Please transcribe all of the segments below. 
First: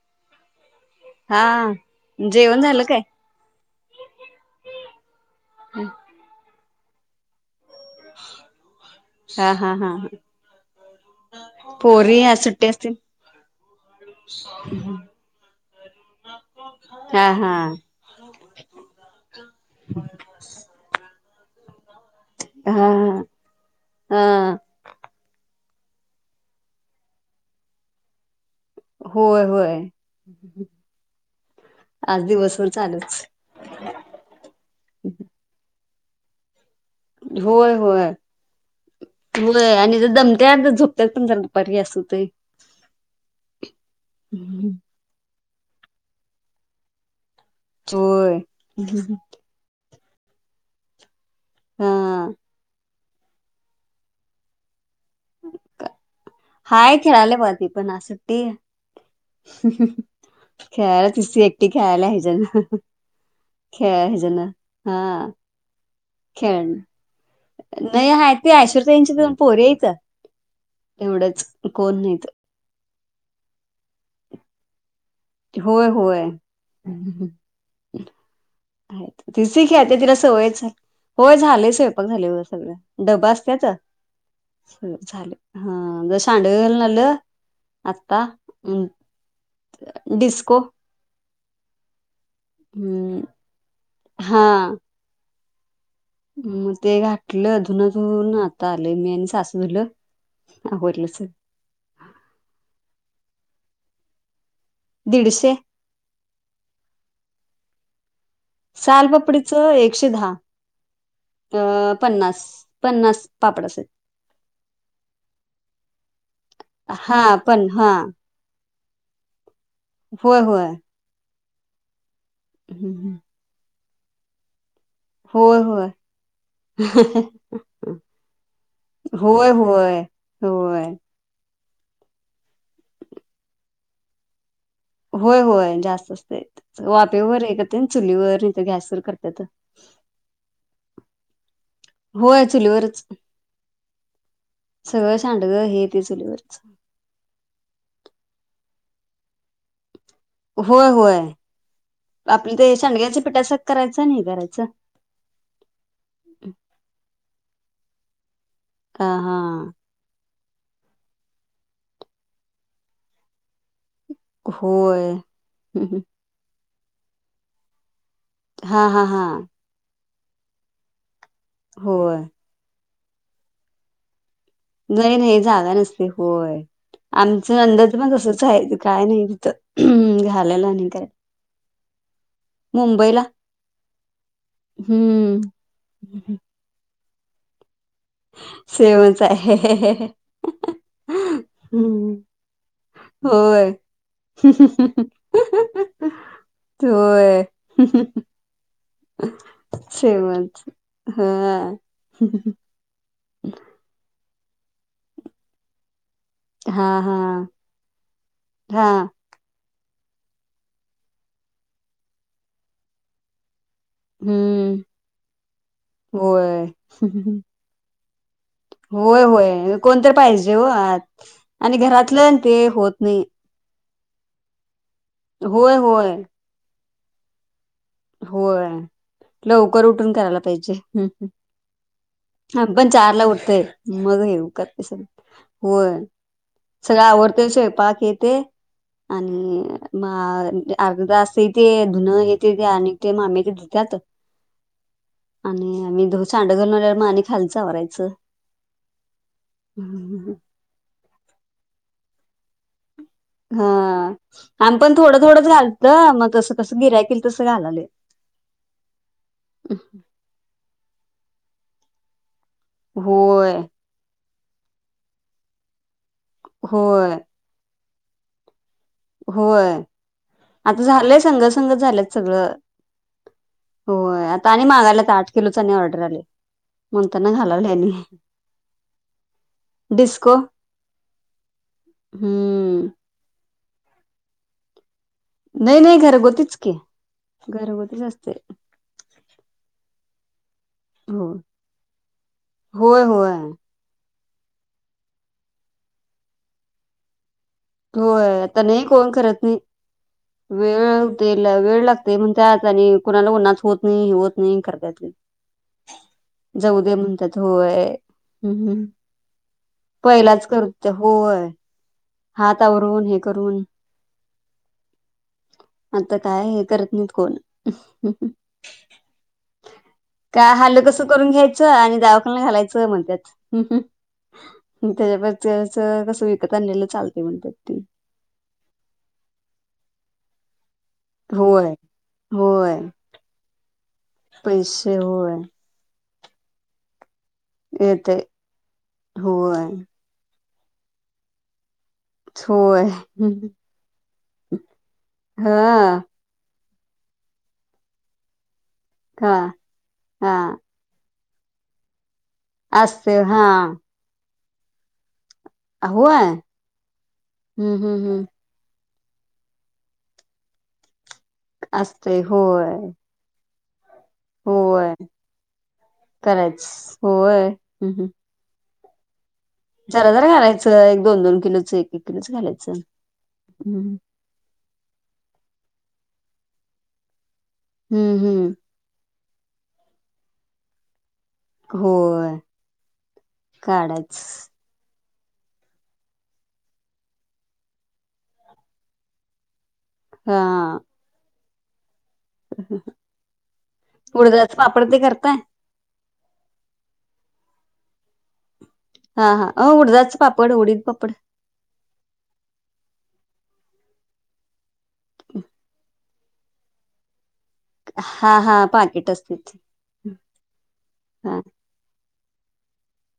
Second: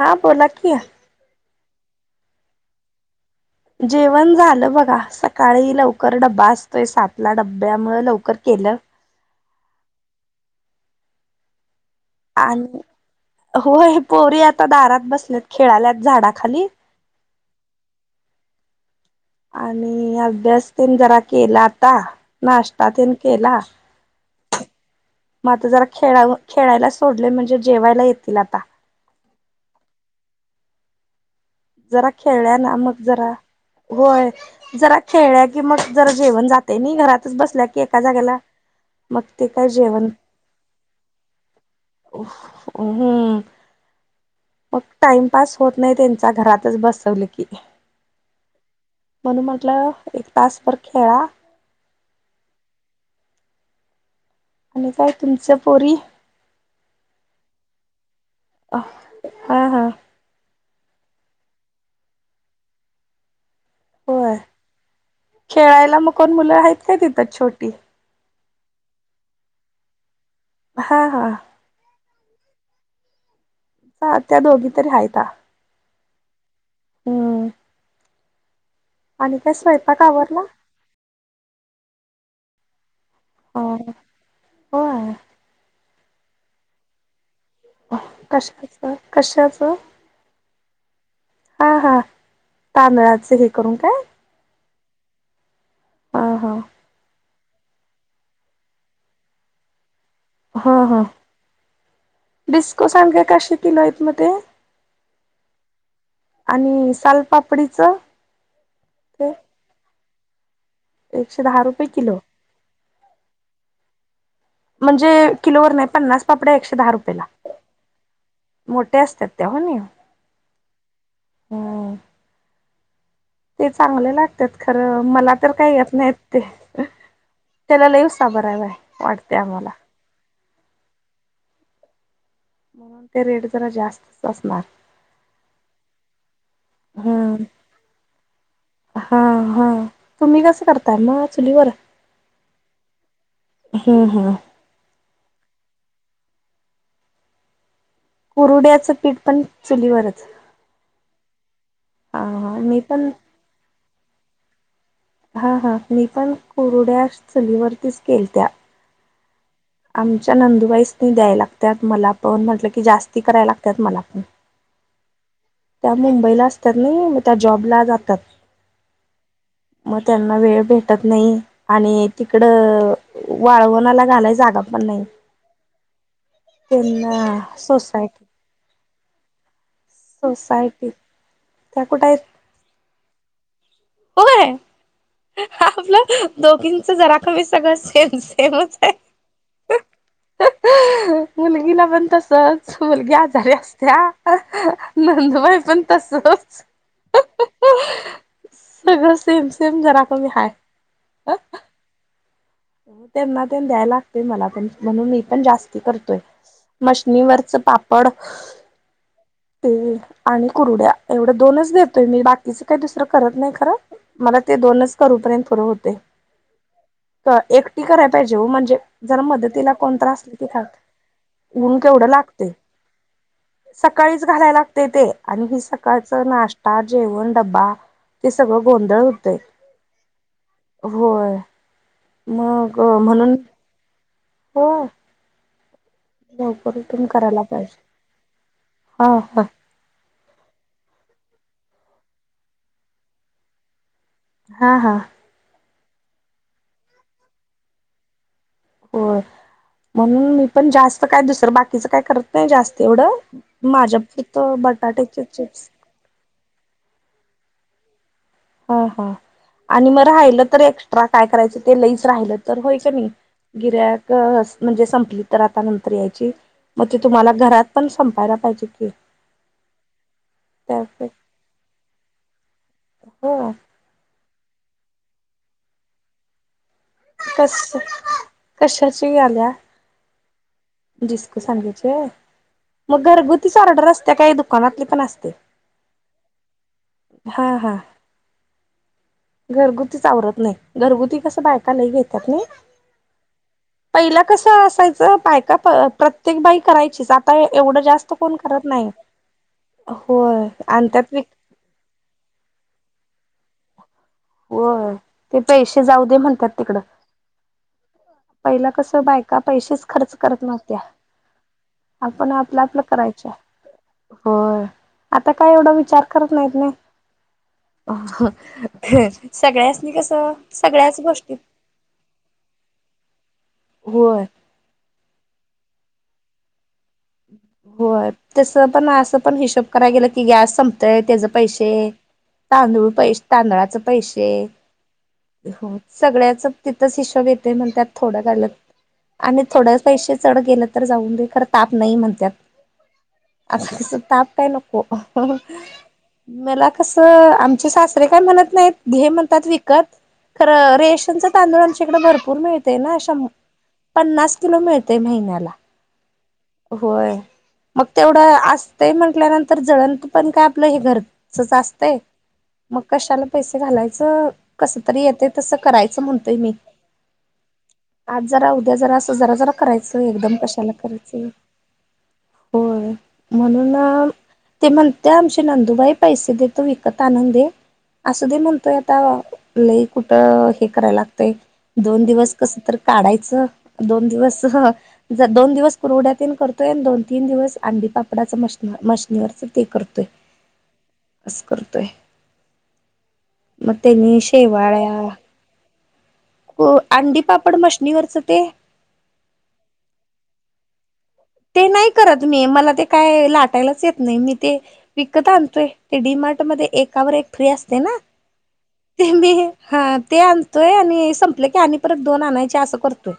हा, बोला की. हा जेवण झालं काय? जेवण झालं बघा, सकाळी लवकर डबा अस तोय सातला डबा ब्यामुळ लवकर केल. हा, हा, हा, हा. आणि होय पोरी आता दारात बसल्यात खेळातल्यात झाडाखाली. हा हा. आणि अभ्यास तेन जरा केलात या नाश्ता हा तेन केला हा म आ त जरा खेळावं खेळायला सोडलं म्हणजे जेवायला येतील आता. होय, होय. जरा आज खेळल्या दिवसभर ना, मग चालूच जरा होय, जरा खेळल्या की मग जरा जेवण जा तयनई घरातच बसल्या होय की एका होय जागेला मग ते काय होय आणि जेवण, दमत्यात झोपत्यात पण जरा दुपारी अस होतंय हम्म मग ताई पास होत नाय त्यांचं घरातच बसवलं की चोय. म्हणून म्हटलं एक तासभर खेळा. हा. आणि काय तुमच्या पोरी? पण असं ते हा हा हमहम खेळाल्या तिच ती एकटी खेळाल्या हिच खेळा होय हेजान हां खेळायला मग कोण मुलं आहेत काय तिथं छोटी? आहे ते आशु ताईंची दोन पोर आहेत. हा एवढंच हा कोण नाहीत हा त्या दोघी तरी आहेत. होय होय. हम्म आहेत. आणि काय तिच ती खेळत्या स्वयंपाक तिला आवरला सवयच हाय, होय. झाले स्वयंपाक झाले हो सगळं. डबा असत्यात होय झाले हं अ सांडग घालून आलो. कशाच? कशाच? डिस्क‌ को हां हां तांदळाच हे करून काय. हां ह ह हम ते घा टलं, धूनं धुवुन आता आलंय मी आणि सासू धुलो. हा हा डिस्को सांडग कसे किलो आहेत मग ते? दीडशे आणि साल पापडीच? सालपापडीचं एकशे दहा. एकशे दहा रुपये अं किलो पन्नास पन्नास पापडाच. म्हणजे किलोवर नाही पन्नास पापड्या एकशे दहा हा रुपयेला पण हां मोठे असतात. त्या नी होय होय. हो [inaudible] ते चांगले लागत्यात. खरं मला तर होय काही होय येत नाही ते त्याला लई [unintelligible] आहे वाटते होय आम्हाला. होय होय. म्हणून ते रेट जरा जास्तच असणार. होय होय जास्त असतेत हम्म वापेवर तेन चुलीवर गॅसवर हा करत्यात, हा तुम्ही कसं करताय मग चुलीवर होय चुलीवरच हम्म हम्म सगळं साडगं हे ते चुलीवरच. कुरुड्याचं पीठ पण चुलीवर होय, होय, हा हा आपलं ते मी पण शांडग्यांचे पीठासा करायच नाइ करायचं हा, हा मी पण कुरुड्या चुलीवर तीच केलत्या. हा, हा. आम च्या नंदुबाई स्नी द्याय लागत्यात मला पण म्हटलं की जास्ती कराय लागत्यात मला पण होय. त्या मुंबईला अस त्यात ना मग त्या जॉबला जातात. हा, हा, हा. म त्यांना वेळ भेटत नाइ. आणि होय तिकडं वाळवणाला घालाय जाग नाइ, नाइ जाणारच की होय त्यांना आमच आनंदाचं पण सोसायटी तसचय ते काय नाइ तिथं. घालायला आणि सोसायटी काय त्या कुठयत? मुंबईला होय हम्म आपलं दोघींच जरा कवी सगळं से सेम, सेमचय सेमच आहे. मुलगीला पण हम्म तसच मुलगी आजारी होय असत्या. नंदुबाई पण तसंच. होय. सगळं सेम, सेम जरा कमी हाय. श्रीमंत हा. त्यांना तेन द्याय लागतय मला म्हणून मी पण जास्ती करतोय. हा हा मशनीवरच पापड हा हम्म ते आणि कुरुड्या एवढ्या, दोनच देतोय मी बाकीच काय दुसरं करत नाइ खरं. मला ते दोनच करूपर्यंत फुर हुतय. होय. त एकटी करा होय, होय कोण तर असली की पाहिजे काय होय आणि ऊन घरातलं ते होत नाई. कळीच घालायला त, ते आणि ह होय सकाळचा नाश्ता जेवन डबा. होय लवकर उठून करायला पाहिजे, हम् हम् होय हा मग पण चार ला म्हणून उठतय. मग येऊ का हो तसं. होय लवकर सगळे उठून करायला आवरतय पाहिजे स्वयंपाक हे ते हा हा आणि मा हा अर्धा तास ते ते धुणं हे ते. ते आणि ते मामी ते धुत्यात. हा हा. आणि आम्ही दो सांडग घालून आल्यावर म आणि खाल्लच आवरायचं. होय म्हणून मी पण जास्त काय दूसर बाकी तिचं काय करत नाही जास्त एवढं. हा माझ्या पुरतं आम्ही पण थोडं बटाट्याचे थोडंच चिप्स घालत, मग जसं जसं गिरायकल तसं घालाले. हा हा आणि मग राहिलं तर एक्स्ट्रा. काय करायचं ते लईच राहिलं. तर होय का नाही होय गिराईक आस म्हणजे संपली तर आता नंतर या ची मग ते होय तुम्हाला घरात पण संपायला पाहिजे. की होय आता झालंय संघ संंगच झालेत सगळं. हो. आता आणि मागायला, आठ किलो ऑर्डर आले. कस कशाची आल्या. डिस्को जिस्कू सांगायचे हम्म मग घरगुतीच ऑर्डर असते त्या काही दुकानातली पण असत नाही नाही घरगुतीच की. हा हा घरगुतीच असते. घरगुतीच आवरत नाही. घरगुती हो. कस बायका लई घेतात ना होय होय पहिला कसं असायचं बायका प प्रत्येक बाई करायचीच आता एवढं जास्त कोण होय आता करत नाही. कोण करत नाही. होय आणि त्यातबी ते म्हणत्यात आणि कुणाला ऊन्हात होत नाही. नाही होत नाही करता होय येत नाही. ते पैसे जाऊ दे म्हणतात तिकडं. जाऊद्या म्हणतात होय. हम्म पहिला हम्म. कस बायका पैसेच खर्च करत पहिलाच नव्हत्या. होय आपण आपलं हात आपलं आवरून हे करायच्या. करून होय आत आता काय हे करत नाहीत कोण सगळ्यासनी कसं का हालं सगळ्याच कस करून गोष्टीत घ्यायचं आणि दवाखान्यात घालायचं म्हणत्यात. हुं होय. हुं त्याच्या पेक्षा तर कस विकत आणलेल होय तस पण आस पण हिशेब कराय गेल की की गॅस संप तर त्याच पैसेे होय होय तांदूळ पैश तांदळाच पैसेे पैसे होय हो सगळ्याच तिथं हिशोब [unintelligible] ते म्हणत्यात थोड येतय घालत आणि होय थोड पैसे चढ गेल तर जाऊन दे खर ताप नाही म्हणत्यात होय आस कस ताप हॅलो हो हा मेलाक कसं आमचे सासरे काय म्हणत नहीत. हे हा म्हणतात विकत हा खरं रेशनच तांदुळ आमच्याकडे भर पूर्ण येतना असते शं हा पन्नास किलो मिळतय महिन्याला होय. होय हम्म मग हम्म तेवढ हम्म आस ते म्हटल्यानंतर जळण पण काय आपल हे घर असंच असतय असते होय मग कशाला पैसे झालय. कस होय तरी येतय तस करायच म्हणतोय मी करायच होय हं हं आज जरा ते जरास जरा जरा करायचं जरा जरा एकदम कशाला घालायचं एक दोन करायचं. दोन किलोच एक एक किलोच घालायचं होय हम्म म्हणूनना ती म्हणत्या आमची नंदुबाई. पैसे देतो विकत आणून दे. असु दे हम्म म्हणतोय आता लई कुठं हे करायला. दोन दिवस होय कसं तर काढायचं दोन काढायच दिवस जर दोन दिवस कुरवड्यात तेन करतोय आणि दोन तीन दिवस अंडीपापडाचं मशनरी मशनरीचं ते कर हां अस करतोय. मग उडद्याच पापड ते करताय? हो अंडी पापड मशनीवरच ते हा हा उडदाच पापड उडीत पापड. ते नाही करत मी मला ते काय लाटायलाच येत नाही मी ते विकत आणतोय ते डी मार्ट मध्ये एकावर एक फ्री असते ना हा हा ते पाकिट मी असते हा ते आणतोय आणि हा संपलं की आणि परत दोन आणायची असं करतोय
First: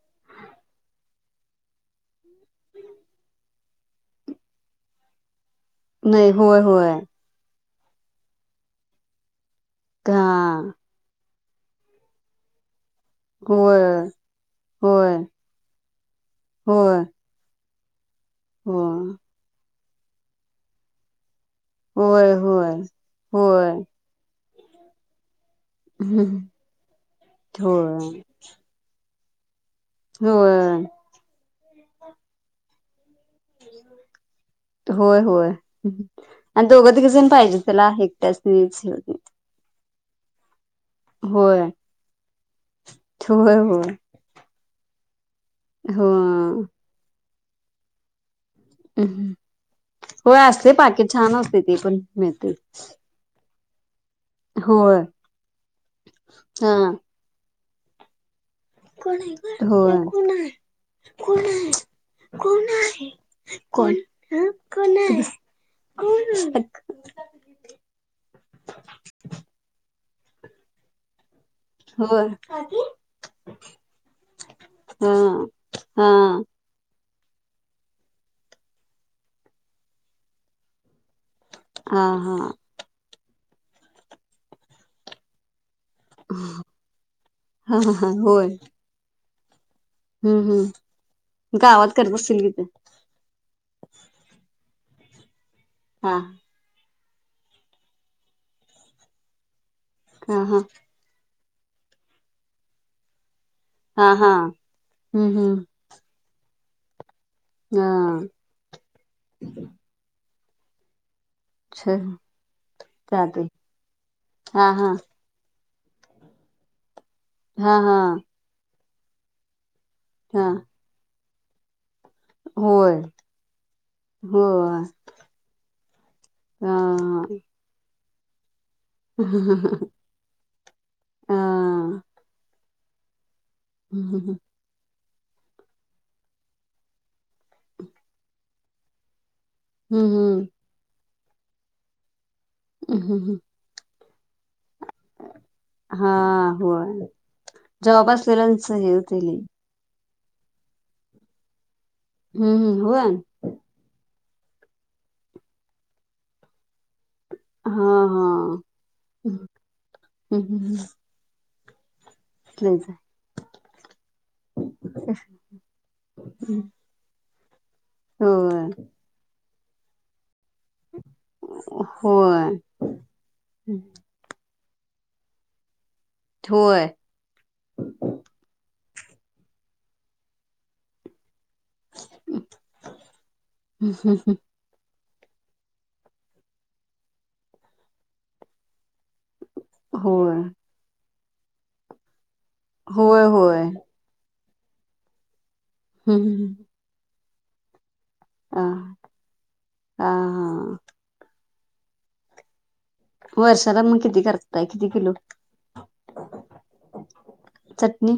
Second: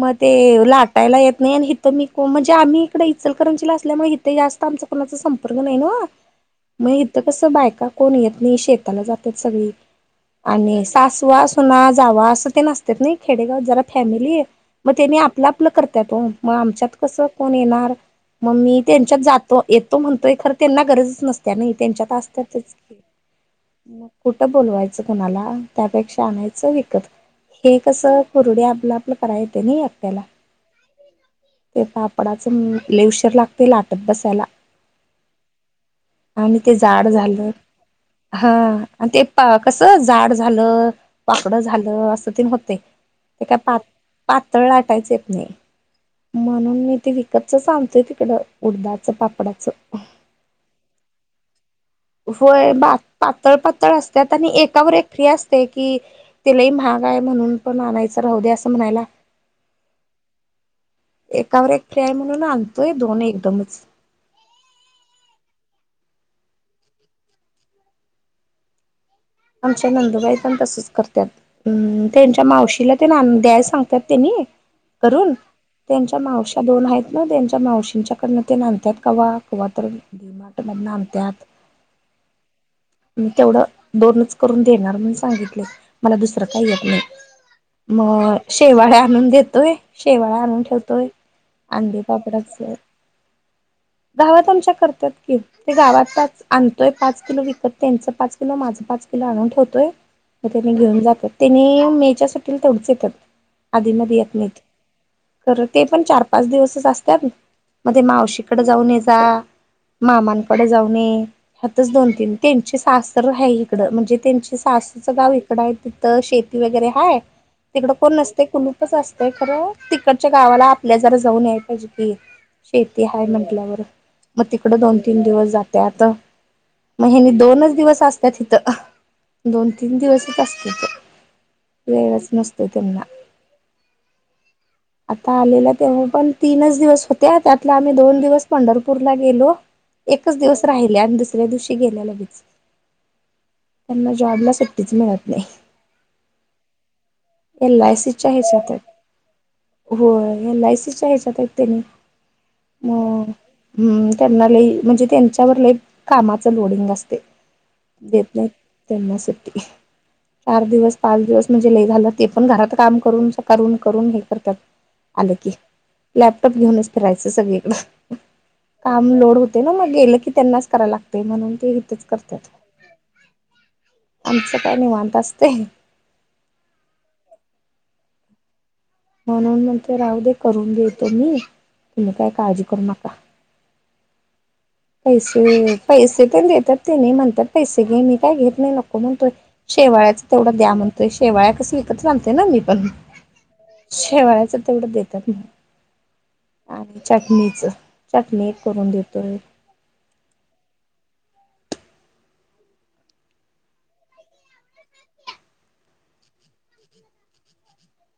मग ते लाटायला येत नाही आणि इथं मी को म्हणजे आम्ही इकडे इचलकरंचीला असल्यामुळे इथे जास्त आमचं कोणाचं संप संपर्क नई न्हव नाही होय होय मग इथ कस बायका का कोण येत नाही शेताला जात्यात सगळी. हा आणि सासवा ना जावा असं तेन असत. तर नई खेडेगावात जरा होय फॅमिली मग होय तेनी आपलं आपलं करत्यात ओ. आमच्यात होय कस कोन मीणार. मग मी त्यांच्यात होय जातो येत तो म्हणतोय खरं त्यांना गरजच नसत्या नाही त्यांच्यात होय असतातच होय होय मग कुठं बोलवायचं कुणाला? त्यापेक्षा हं आणायचं विकत हे कसं होय कुरड्या आपल आप कराय नाही एकट्याला होय ते पापडाच लय यशी लाटत बसायला होय होय आणि ते दोघं तिघ जाड जण झालं पाहिजे त्याला एकट्याच नीच हं होत आणि नाही ते कसं जाड झालं. वाकड होय झालं अस ते होतय ते होय काय पात होय पातळ लाटायचे [unintelligible] हो कंच सांगतय तिकडं उडदाचं म् पापडाचं. होय असतय पाकीट छान असतय ते पण मिळतयच. तळ पात्तळ अस त्यात आणि एकावर एक फ्री असतय की ते लइ हा महागय म्हणून पण आणायचं राहू दे अस होय. कोणय, एकावर कोणय, एक फ्री आहे म्हणून कोण आणतोय दोन एकदमच. हा गबस कोण हा [inaudible] आमच्या नंदुबाई पण तसच करत्यात. हम् होय त्यांच्या मावशीला तेन द्याय सांगतात त्यांनी हा करून हा त्यांच्या मावश्या दोन हाईत. म त्यांच्या मावशींच्याकडनं तेन आणत्यात कवा तर डि-मार्ट मदन आण हा, हा. केवढं दोनच करून देणार म्हणून सांगितलय. मला दुसरं काय येत नाइ हा हा हा म होय शेवाळ्या आणून दे त हम्म शेवाळा आणून हम्म ठेवतोय गावात अंडी करत असतील कि पापडाच ते गावात आमच्या करत्यात की. ते हा गावाताच आण तोय पाच किलो घेत्यात, त्यांच पाच किलो माझं पाच किलो आणून ठे व हा य हा त्यांनी घेऊन जातेत. तेनी मेच्या सुटींला तेवढच येत्यात. हा आधीमधी हा येत नाइत. हम्म हम्म खरं ते पण चार पाच दिवसच असत्यात. हा. हेजा मा हमानकडे जाऊ ये हतच दोन तीन त्यांचे सासर चालतंय हाय इकडं म्हणजे त्यांचे हा हा सासरचं गाव कडाय तिथ शेती वगैरे हाय. हा तिकडं हा कोण नसते कुणी तसं असतंय खरं तिकडच्या हा गावाला आपल्या जरा जाऊन याय पाईजे. होय शेती ह म्हण हो मग तिकड हा दोन तीन दिवस जात त्या आ तर म ह्यांनी दोनच दिवस असत [unintelligible] दोन तीन दिवसच असत हा वेळच नसत. त त्यांना हम् हम हम आता आलेला तेव्हा पण तीनच दिवस होते त्यातला आम्ही दोन दिवस पंढरपूरला गेलो. एकच हम्म दिवस राहिले आणिस दुसऱ्या दिवशी गेल्या लगेच. हम् हम हम त्यांना जॉबला मिळत नाही. हा हो एल जॉब असलेलाच हे होते ल हो एल आय सीच् या ह्याच्यात त्यानी हम्म हम् होन हम्म त्यांना लई म्हणजे त्यांच्यावर लई कामाच लोडिंग असते हा देत हा नाही त्यांनासाठी चार हम्म. दिवस पाच दिवस म्हणजे ल घलत ते पण घरात तेच काम करून शकत करून करून घेत आ की लॅपटॉप घेऊनच फिरायच. अस सगळीकडें होय ते ना मग गेल त्यांनाच करायला लागते म्हणून ते इथेच करतात होय आमचं का निवांत असते. होय म्हणून म्हणते राहू दे करून देते मी. तुम्ही काय काळजी करू नका. हं पैसे, पैसे पण देतात ते नाही म्हणतात पैसे घे मी काय घेत नाही नको म्हणतोय. शेवाळ्याचं होय तेवढं द्या मंग पैश.. तेवाळ्या कसक [unintelligible] [unintelligible] ना मी पण होय होय शेवाळयाचं.. तेवढं देतात ना. हं हं ह चटनीचं चकले एक करून देतोय. हा हा वर्षाला मग किती करताय? किती किलो? चटणी.